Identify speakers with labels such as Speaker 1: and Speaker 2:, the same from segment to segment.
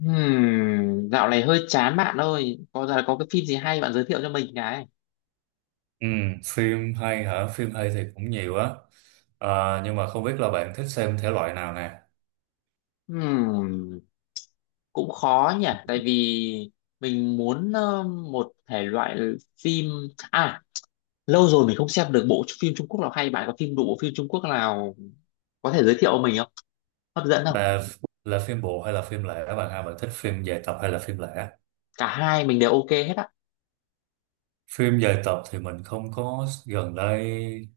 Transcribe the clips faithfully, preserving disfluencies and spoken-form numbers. Speaker 1: Hmm, dạo này hơi chán bạn ơi. Có giờ có cái phim gì hay bạn giới thiệu cho mình cái.
Speaker 2: Ừ, phim hay hả? Phim hay thì cũng nhiều á. Ờ, nhưng mà không biết là bạn thích xem thể loại nào nè?
Speaker 1: Hmm, cũng khó nhỉ, tại vì mình muốn ờ, một thể loại phim, à, lâu rồi mình không xem được bộ phim Trung Quốc nào hay. Bạn có phim đủ bộ phim Trung Quốc nào có thể giới thiệu mình không? Hấp dẫn không?
Speaker 2: Là là phim bộ hay là phim lẻ bạn ha? Bạn thích phim dài tập hay là phim lẻ?
Speaker 1: Cả hai mình đều ok hết á.
Speaker 2: Phim dài tập thì mình không có gần đây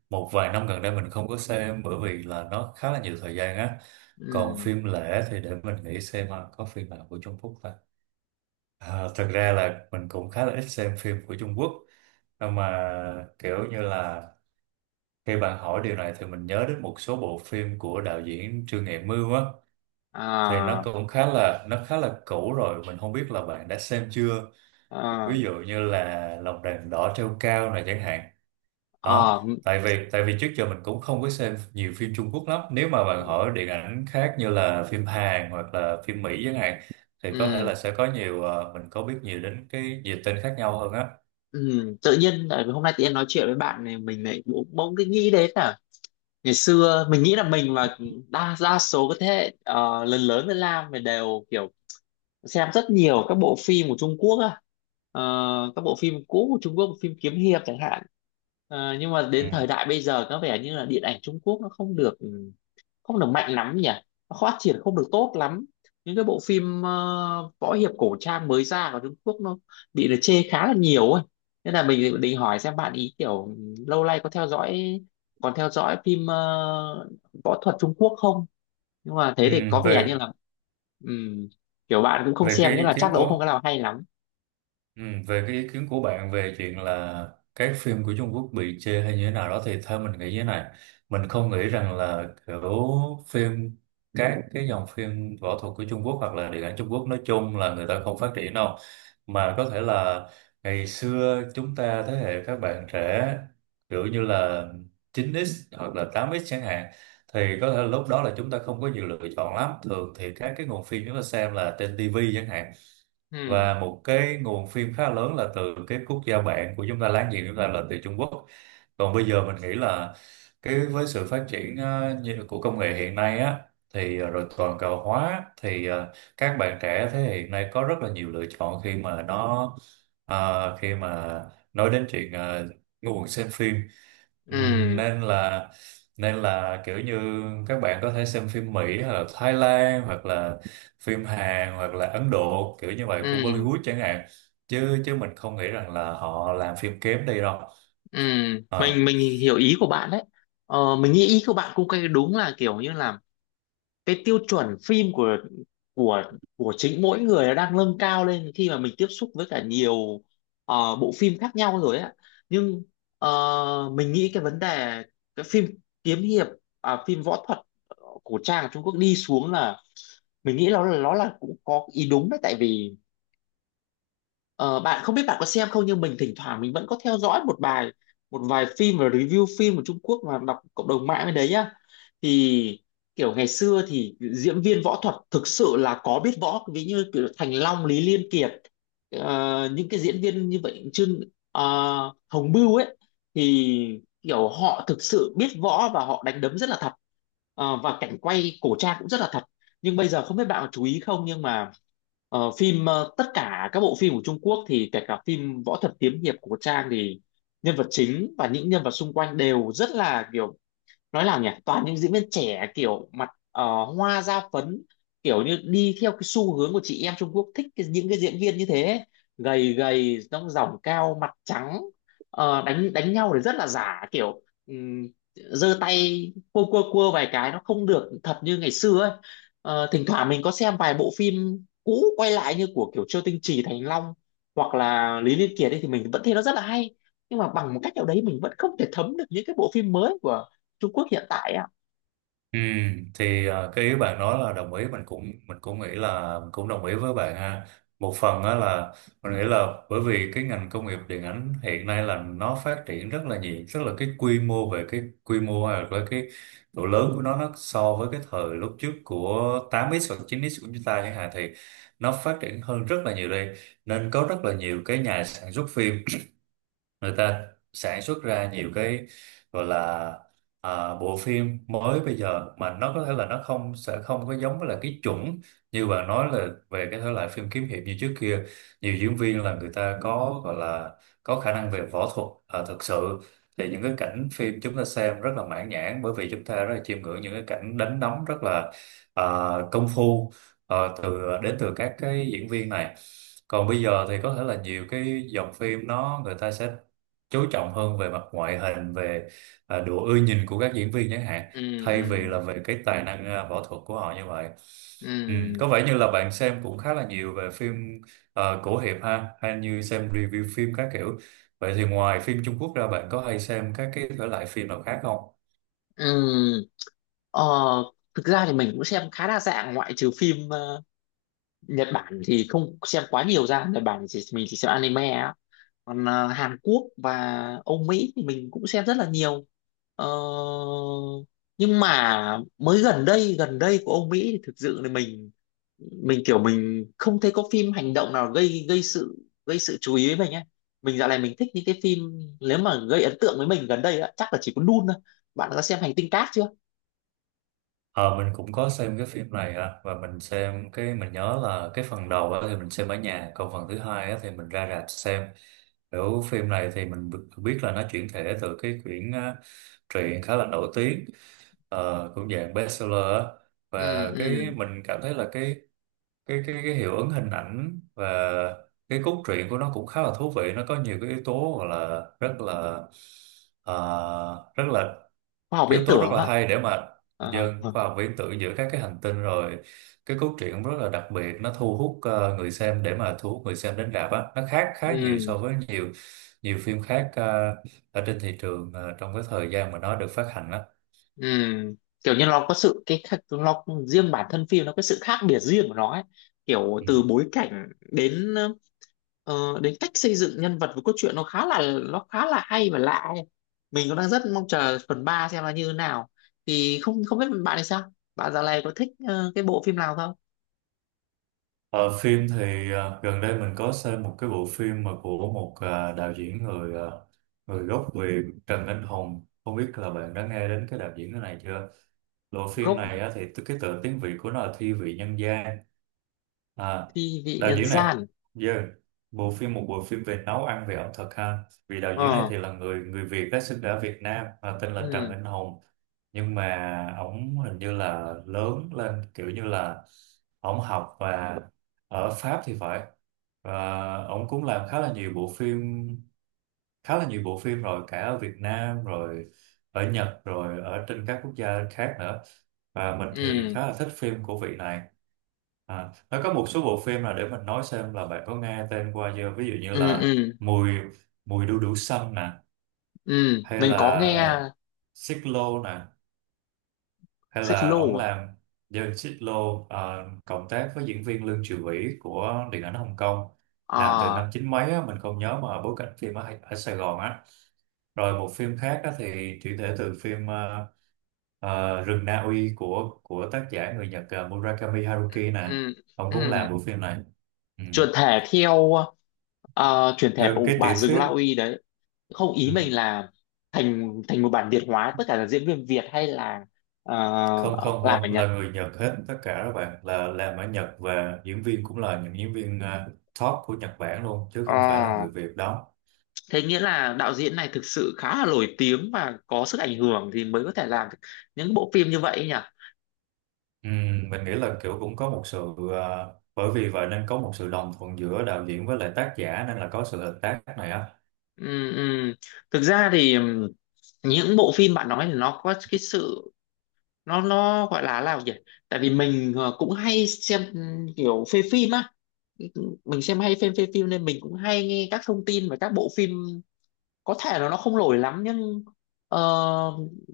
Speaker 2: một vài năm gần đây mình không có xem bởi vì là nó khá là nhiều thời gian á. Còn
Speaker 1: Hmm.
Speaker 2: phim lẻ thì để mình nghĩ xem là có phim nào của Trung Quốc ta. À, thật ra là mình cũng khá là ít xem phim của Trung Quốc. Nhưng mà kiểu như là khi bạn hỏi điều này thì mình nhớ đến một số bộ phim của đạo diễn Trương Nghệ Mưu á, thì nó
Speaker 1: À,
Speaker 2: cũng khá là nó khá là cũ rồi, mình không biết là bạn đã xem chưa,
Speaker 1: à,
Speaker 2: ví dụ như là Lòng đèn đỏ treo cao này chẳng hạn đó.
Speaker 1: à,
Speaker 2: Tại vì tại vì trước giờ mình cũng không có xem nhiều phim Trung Quốc lắm, nếu mà bạn hỏi điện ảnh khác như là phim Hàn hoặc là phim Mỹ chẳng hạn thì có thể
Speaker 1: ừ,
Speaker 2: là sẽ có nhiều, ờ, mình có biết nhiều đến cái nhiều tên khác nhau hơn á.
Speaker 1: ừ. Tự nhiên tại vì hôm nay tự nhiên nói chuyện với bạn này mình lại bỗng bỗng cái nghĩ đến là ngày xưa mình nghĩ là mình và đa đa số cái thế hệ ờ, lớn lớn với Lam thì đều kiểu xem rất nhiều các bộ phim của Trung Quốc á. Ờ, các bộ phim cũ của Trung Quốc phim kiếm hiệp chẳng hạn. Ờ, nhưng mà
Speaker 2: Ừ.
Speaker 1: đến thời đại bây giờ có vẻ như là điện ảnh Trung Quốc nó không được, ừ, không được mạnh lắm nhỉ, nó phát triển không được tốt lắm, những cái bộ phim ờ, võ hiệp cổ trang mới ra của Trung Quốc nó bị là chê khá là nhiều ấy, nên là mình định hỏi xem bạn ý kiểu lâu nay có theo dõi, còn theo dõi phim ờ, võ thuật Trung Quốc không. Nhưng mà
Speaker 2: Ừ,
Speaker 1: thế thì có vẻ như
Speaker 2: về
Speaker 1: là ừm, kiểu bạn cũng không
Speaker 2: về cái
Speaker 1: xem nghĩa
Speaker 2: ý
Speaker 1: là
Speaker 2: kiến
Speaker 1: chắc là cũng không có
Speaker 2: của,
Speaker 1: nào hay lắm.
Speaker 2: Ừ, về cái ý kiến của bạn về chuyện là các phim của Trung Quốc bị chê hay như thế nào đó thì theo mình nghĩ như thế này. Mình không nghĩ rằng là kiểu phim, các cái dòng phim võ thuật của Trung Quốc hoặc là điện ảnh Trung Quốc nói chung là người ta không phát triển đâu, mà có thể là ngày xưa chúng ta thế hệ các bạn trẻ kiểu như là chín x hoặc là tám x chẳng hạn thì có thể lúc đó là chúng ta không có nhiều lựa chọn lắm. Thường thì các cái nguồn phim chúng ta xem là trên ti vi chẳng hạn,
Speaker 1: Ừ,
Speaker 2: và một cái nguồn phim khá lớn là từ cái quốc gia bạn của chúng ta, láng giềng chúng ta là từ Trung Quốc. Còn bây giờ mình nghĩ là cái với sự phát triển ờ, như của công nghệ hiện nay á, thì ờ, rồi toàn cầu hóa thì ờ, các bạn trẻ thế hệ hiện nay có rất là nhiều lựa chọn khi mà nó, ờ, khi mà nói đến chuyện ờ, nguồn xem phim. Ừm,
Speaker 1: ừ,
Speaker 2: nên là nên là kiểu như các bạn có thể xem phim Mỹ hoặc là Thái Lan hoặc là phim Hàn hoặc là Ấn Độ kiểu như vậy của
Speaker 1: ừ,
Speaker 2: Bollywood chẳng hạn, chứ chứ mình không nghĩ rằng là họ làm phim kém đi đâu.
Speaker 1: ừ. mình
Speaker 2: Ờ.
Speaker 1: mình hiểu ý của bạn đấy. Ờ, mình nghĩ ý của bạn cũng cái đúng là kiểu như là cái tiêu chuẩn phim của của của chính mỗi người nó đang nâng cao lên khi mà mình tiếp xúc với cả nhiều ờ, bộ phim khác nhau rồi á. Nhưng ờ, mình nghĩ cái vấn đề cái phim kiếm hiệp, à, phim võ thuật cổ trang ở Trung Quốc đi xuống là mình nghĩ nó là nó là cũng có ý đúng đấy, tại vì ờ, bạn không biết bạn có xem không nhưng mình thỉnh thoảng mình vẫn có theo dõi một bài, một vài phim và review phim của Trung Quốc và đọc cộng đồng mạng bên đấy nhá. Thì kiểu ngày xưa thì diễn viên võ thuật thực sự là có biết võ, ví như kiểu Thành Long, Lý Liên Kiệt, ờ, những cái diễn viên như vậy, Trương ờ, Hồng Bưu ấy, thì kiểu họ thực sự biết võ và họ đánh đấm rất là thật. Ờ, và cảnh quay cổ trang cũng rất là thật. Nhưng bây giờ không biết bạn có chú ý không nhưng mà ờ, phim, ờ, tất cả các bộ phim của Trung Quốc thì kể cả phim võ thuật kiếm hiệp của Trang thì nhân vật chính và những nhân vật xung quanh đều rất là kiểu, nói nào nhỉ, toàn những diễn viên trẻ kiểu mặt ờ, hoa da phấn, kiểu như đi theo cái xu hướng của chị em Trung Quốc thích cái, những cái diễn viên như thế ấy. Gầy gầy dong dỏng cao mặt trắng, ờ, đánh đánh nhau thì rất là giả kiểu um, giơ tay cua cua cua vài cái nó không được thật như ngày xưa ấy. Ờ, thỉnh thoảng mình có xem vài bộ phim cũ quay lại như của kiểu Châu Tinh Trì, Thành Long hoặc là Lý Liên Kiệt ấy, thì mình vẫn thấy nó rất là hay. Nhưng mà bằng một cách nào đấy mình vẫn không thể thấm được những cái bộ phim mới của Trung Quốc hiện tại ạ.
Speaker 2: Ừ, thì à, cái ý bạn nói là đồng ý, mình cũng mình cũng nghĩ là mình cũng đồng ý với bạn ha, một phần á là mình nghĩ là bởi vì cái ngành công nghiệp điện ảnh hiện nay là nó phát triển rất là nhiều, rất là, cái quy mô về cái quy mô hay là với cái độ lớn của nó nó so với cái thời lúc trước của tám x hoặc chín x của chúng ta chẳng hạn thì nó phát triển hơn rất là nhiều đây. Nên có rất là nhiều cái nhà sản xuất phim, người ta sản xuất ra nhiều cái gọi là, à, bộ phim mới bây giờ mà nó có thể là nó không, sẽ không có giống với là cái chuẩn như bạn nói là về cái thể loại phim kiếm hiệp như trước kia. Nhiều diễn viên là người ta có gọi là có khả năng về võ thuật à, thực sự, thì những cái cảnh phim chúng ta xem rất là mãn nhãn bởi vì chúng ta rất là chiêm ngưỡng những cái cảnh đánh đấm rất là, à, công phu, à, từ đến từ các cái diễn viên này. Còn bây giờ thì có thể là nhiều cái dòng phim nó, người ta sẽ chú trọng hơn về mặt ngoại hình, về à, độ ưa nhìn của các diễn viên chẳng hạn,
Speaker 1: Ừ, ừ,
Speaker 2: thay vì là về cái tài năng à, võ thuật của họ như vậy. Ừ,
Speaker 1: ừ,
Speaker 2: có vẻ như là bạn xem cũng khá là nhiều về phim ờ, cổ hiệp ha, hay như xem review phim các kiểu. Vậy thì ngoài phim Trung Quốc ra bạn có hay xem các cái thể loại phim nào khác không?
Speaker 1: ừ. Ờ, thực ra thì mình cũng xem khá đa dạng, ngoại trừ phim ờ, Nhật Bản thì không xem quá nhiều ra, Nhật Bản thì mình chỉ xem anime á, còn ờ, Hàn Quốc và Âu Mỹ thì mình cũng xem rất là nhiều. Ờ, nhưng mà mới gần đây gần đây của Âu Mỹ thì thực sự là mình, mình kiểu mình không thấy có phim hành động nào gây gây sự, gây sự chú ý với mình ấy. Mình dạo này mình thích những cái phim, nếu mà gây ấn tượng với mình gần đây á, chắc là chỉ có Dune thôi. Bạn đã xem Hành tinh cát chưa?
Speaker 2: Ờ, mình cũng có xem cái phim này, à, và mình xem cái, mình nhớ là cái phần đầu á thì mình xem ở nhà, còn phần thứ hai á thì mình ra rạp xem. Kiểu phim này thì mình bi- biết là nó chuyển thể từ cái quyển truyện khá là nổi tiếng, ờ, cũng dạng bestseller á.
Speaker 1: Ừ,
Speaker 2: Và cái
Speaker 1: ừ.
Speaker 2: mình cảm thấy là cái, cái cái cái hiệu ứng hình ảnh và cái cốt truyện của nó cũng khá là thú vị, nó có nhiều cái yếu tố gọi là rất là, ờ, rất là
Speaker 1: Khoa học viễn
Speaker 2: yếu tố rất
Speaker 1: tưởng
Speaker 2: là
Speaker 1: á.
Speaker 2: hay để mà
Speaker 1: Ờ,
Speaker 2: dân
Speaker 1: vâng.
Speaker 2: khoa học viễn tưởng giữa các cái hành tinh rồi. Cái cốt truyện cũng rất là đặc biệt, nó thu hút ờ, người xem, để mà thu hút người xem đến rạp á, nó khác khá nhiều
Speaker 1: Ừ.
Speaker 2: so với nhiều, nhiều phim khác ờ, ở trên thị trường ờ, trong cái thời gian mà nó được phát hành á.
Speaker 1: Ừ. Kiểu như nó có sự cái khác, nó riêng bản thân phim nó có sự khác biệt riêng của nó ấy. Kiểu
Speaker 2: Ừ.
Speaker 1: từ bối cảnh đến ờ, đến cách xây dựng nhân vật với cốt truyện nó khá là nó khá là hay và lạ ấy. Mình cũng đang rất mong chờ phần ba xem là như thế nào, thì không, không biết bạn thì sao, bạn dạo này có thích ờ, cái bộ phim nào không?
Speaker 2: Ờ, phim thì ờ, gần đây mình có xem một cái bộ phim mà của một ờ, đạo diễn người ờ, người gốc Việt Trần Anh Hùng, không biết là bạn đã nghe đến cái đạo diễn cái này chưa. Bộ phim
Speaker 1: Gốc.
Speaker 2: này á, thì cái tựa tiếng Việt của nó là Thi vị nhân gian. À,
Speaker 1: Thi vị
Speaker 2: đạo
Speaker 1: nhân
Speaker 2: diễn này,
Speaker 1: gian.
Speaker 2: yeah. Bộ phim, một bộ phim về nấu ăn, về ẩm thực ha. Vì đạo diễn này
Speaker 1: Ờ.
Speaker 2: thì là người người Việt đã sinh ra ở Việt Nam và tên là Trần
Speaker 1: Ừ,
Speaker 2: Anh Hùng. Nhưng mà ổng hình như là lớn lên kiểu như là ổng học và ở Pháp thì phải. Và ổng cũng làm khá là nhiều bộ phim, khá là nhiều bộ phim rồi, cả ở Việt Nam rồi ở Nhật rồi ở trên các quốc gia khác nữa, và mình thì
Speaker 1: ừ,
Speaker 2: khá là thích phim của vị này. À, nó có một số bộ phim là để mình nói xem là bạn có nghe tên qua chưa, ví dụ như
Speaker 1: ừ,
Speaker 2: là
Speaker 1: ừ,
Speaker 2: mùi mùi đu đủ xanh nè,
Speaker 1: ừ.
Speaker 2: hay
Speaker 1: Mình có nghe.
Speaker 2: là Xích Lô nè, hay
Speaker 1: Xích
Speaker 2: là ổng
Speaker 1: lô à.
Speaker 2: làm David Xích Lô ờ, cộng tác với diễn viên Lương Triều Vĩ của điện ảnh Hồng Kông, làm từ
Speaker 1: Ờ,
Speaker 2: năm chín mấy á, mình không nhớ, mà bối cảnh phim ở, Hà- ở Sài Gòn á. Rồi một phim khác á, thì chuyển thể từ phim ờ, ờ, Rừng Na Uy của của tác giả người Nhật, ờ, Murakami Haruki nè,
Speaker 1: ừ,
Speaker 2: ông cũng
Speaker 1: ừ.
Speaker 2: làm bộ phim này. Ừ.
Speaker 1: Chuyển thể theo, ờ, chuyển thể
Speaker 2: Theo
Speaker 1: bộ
Speaker 2: cái
Speaker 1: bản
Speaker 2: tiểu
Speaker 1: Rừng
Speaker 2: thuyết.
Speaker 1: La Uy đấy. Không,
Speaker 2: Ừ.
Speaker 1: ý mình là thành, thành một bản Việt hóa, tất cả là diễn viên Việt hay là, ờ,
Speaker 2: Không, không,
Speaker 1: làm ở
Speaker 2: không,
Speaker 1: Nhật.
Speaker 2: là người Nhật hết, tất cả các bạn là làm ở Nhật và diễn viên cũng là những diễn viên à, top của Nhật Bản luôn chứ
Speaker 1: Ờ,
Speaker 2: không phải là người Việt đó.
Speaker 1: thế nghĩa là đạo diễn này thực sự khá là nổi tiếng và có sức ảnh hưởng thì mới có thể làm được những bộ phim như vậy ấy nhỉ.
Speaker 2: Ừm, mình nghĩ là kiểu cũng có một sự, à, bởi vì vậy nên có một sự đồng thuận giữa đạo diễn với lại tác giả nên là có sự hợp tác này á.
Speaker 1: Ừ, ừ. Thực ra thì ừm, những bộ phim bạn nói thì nó có cái sự, nó nó gọi là là gì, tại vì mình ờ, cũng hay xem, ừ, kiểu phê phim á. Mình xem hay phim phê phim nên mình cũng hay nghe các thông tin về các bộ phim, có thể là nó không nổi lắm nhưng ờ,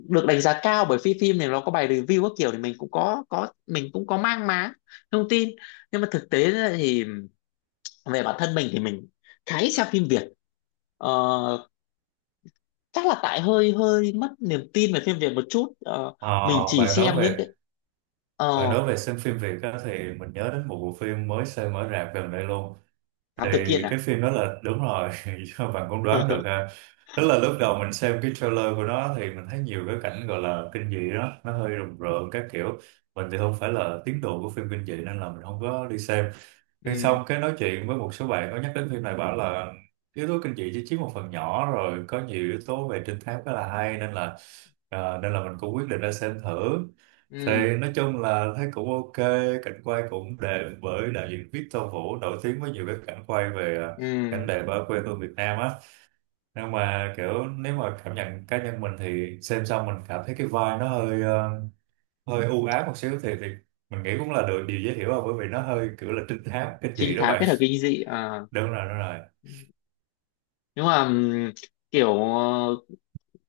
Speaker 1: được đánh giá cao bởi phim phim này nó có bài review các kiểu thì mình cũng có, có mình cũng có mang má thông tin. Nhưng mà thực tế ra thì về bản thân mình thì mình khá ít xem phim Việt. Ờ, chắc là tại hơi hơi mất niềm tin về phim Việt một chút. Ờ,
Speaker 2: Ờ,
Speaker 1: mình chỉ
Speaker 2: bạn nói
Speaker 1: xem những
Speaker 2: về
Speaker 1: cái,
Speaker 2: bạn
Speaker 1: ờ,
Speaker 2: nói về xem phim Việt á, thì mình nhớ đến một bộ phim mới xem ở rạp gần đây luôn,
Speaker 1: thám
Speaker 2: thì
Speaker 1: tử Kiên
Speaker 2: cái
Speaker 1: à.
Speaker 2: phim đó là đúng rồi. Bạn cũng đoán được ha. Tức là lúc đầu mình xem cái trailer của nó thì mình thấy nhiều cái cảnh gọi là kinh dị đó, nó hơi rùng rợn các kiểu. Mình thì không phải là tín đồ của phim kinh dị nên là mình không có đi xem. Nhưng
Speaker 1: Ừ,
Speaker 2: xong cái nói chuyện với một số bạn có nhắc đến phim này bảo là yếu tố kinh dị chỉ chiếm một phần nhỏ, rồi có nhiều yếu tố về trinh thám khá là hay nên là, à, nên là mình cũng quyết định ra xem thử.
Speaker 1: ừ,
Speaker 2: Thì nói chung là thấy cũng ok, cảnh quay cũng đẹp bởi đạo diễn Victor Vũ nổi tiếng với nhiều cái cảnh quay về à, cảnh
Speaker 1: ừ.
Speaker 2: đẹp ở quê hương Việt Nam á. Nhưng mà kiểu nếu mà cảm nhận cá nhân mình thì xem xong mình cảm thấy cái vai nó hơi, ờ, hơi u ám một xíu, thì, thì mình nghĩ cũng là được, điều dễ hiểu rồi bởi vì nó hơi kiểu là trinh thám kinh
Speaker 1: Trinh
Speaker 2: dị đó
Speaker 1: thám kết
Speaker 2: bạn.
Speaker 1: hợp kinh dị à.
Speaker 2: Đúng rồi, đúng rồi.
Speaker 1: Nhưng mà ừm, kiểu ờ,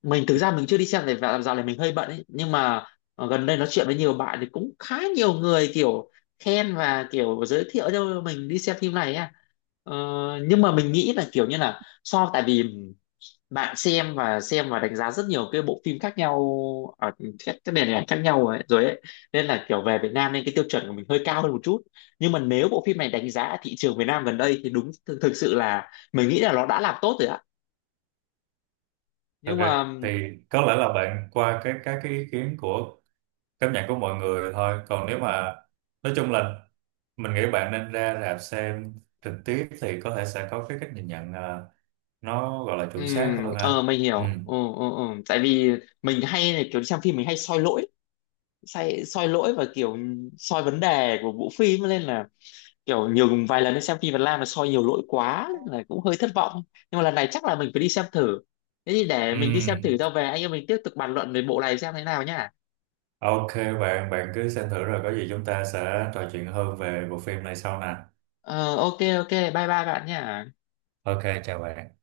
Speaker 1: mình thực ra mình chưa đi xem này và dạo này mình hơi bận ấy, nhưng mà ờ, gần đây nói chuyện với nhiều bạn thì cũng khá nhiều người kiểu khen và kiểu giới thiệu cho mình đi xem phim này á. Ờ, nhưng mà mình nghĩ là kiểu như là so, tại vì bạn xem và xem và đánh giá rất nhiều cái bộ phim khác nhau ở các các nền ảnh khác nhau ấy, rồi ấy, nên là kiểu về Việt Nam nên cái tiêu chuẩn của mình hơi cao hơn một chút. Nhưng mà nếu bộ phim này đánh giá thị trường Việt Nam gần đây thì đúng thực, thực sự là mình nghĩ là nó đã làm tốt rồi ạ.
Speaker 2: Thật
Speaker 1: Nhưng
Speaker 2: ra
Speaker 1: mà
Speaker 2: thì có lẽ là bạn qua cái các cái ý kiến của, cảm nhận của mọi người thôi, còn nếu mà nói chung là mình nghĩ bạn nên ra rạp xem trực tiếp thì có thể sẽ có cái cách nhìn nhận ờ, nó gọi là chuẩn xác
Speaker 1: ừm,
Speaker 2: hơn ha.
Speaker 1: ờ, mình
Speaker 2: Ừ.
Speaker 1: hiểu. Ừ, ừ, ừ. Tại vì mình hay là kiểu đi xem phim mình hay soi lỗi, soi, soi lỗi và kiểu soi vấn đề của bộ phim nên là kiểu nhiều vài lần đi xem phim Việt Nam là soi nhiều lỗi quá nên là cũng hơi thất vọng. Nhưng mà lần này chắc là mình phải đi xem thử. Thế thì để
Speaker 2: ừ
Speaker 1: mình đi xem thử sau về anh em mình tiếp tục bàn luận về bộ này xem thế nào nhá.
Speaker 2: Ok bạn, bạn cứ xem thử rồi có gì chúng ta sẽ trò chuyện hơn về bộ phim này sau nè.
Speaker 1: Ờ, ok ok, bye bye bạn nhá.
Speaker 2: Ok, chào bạn.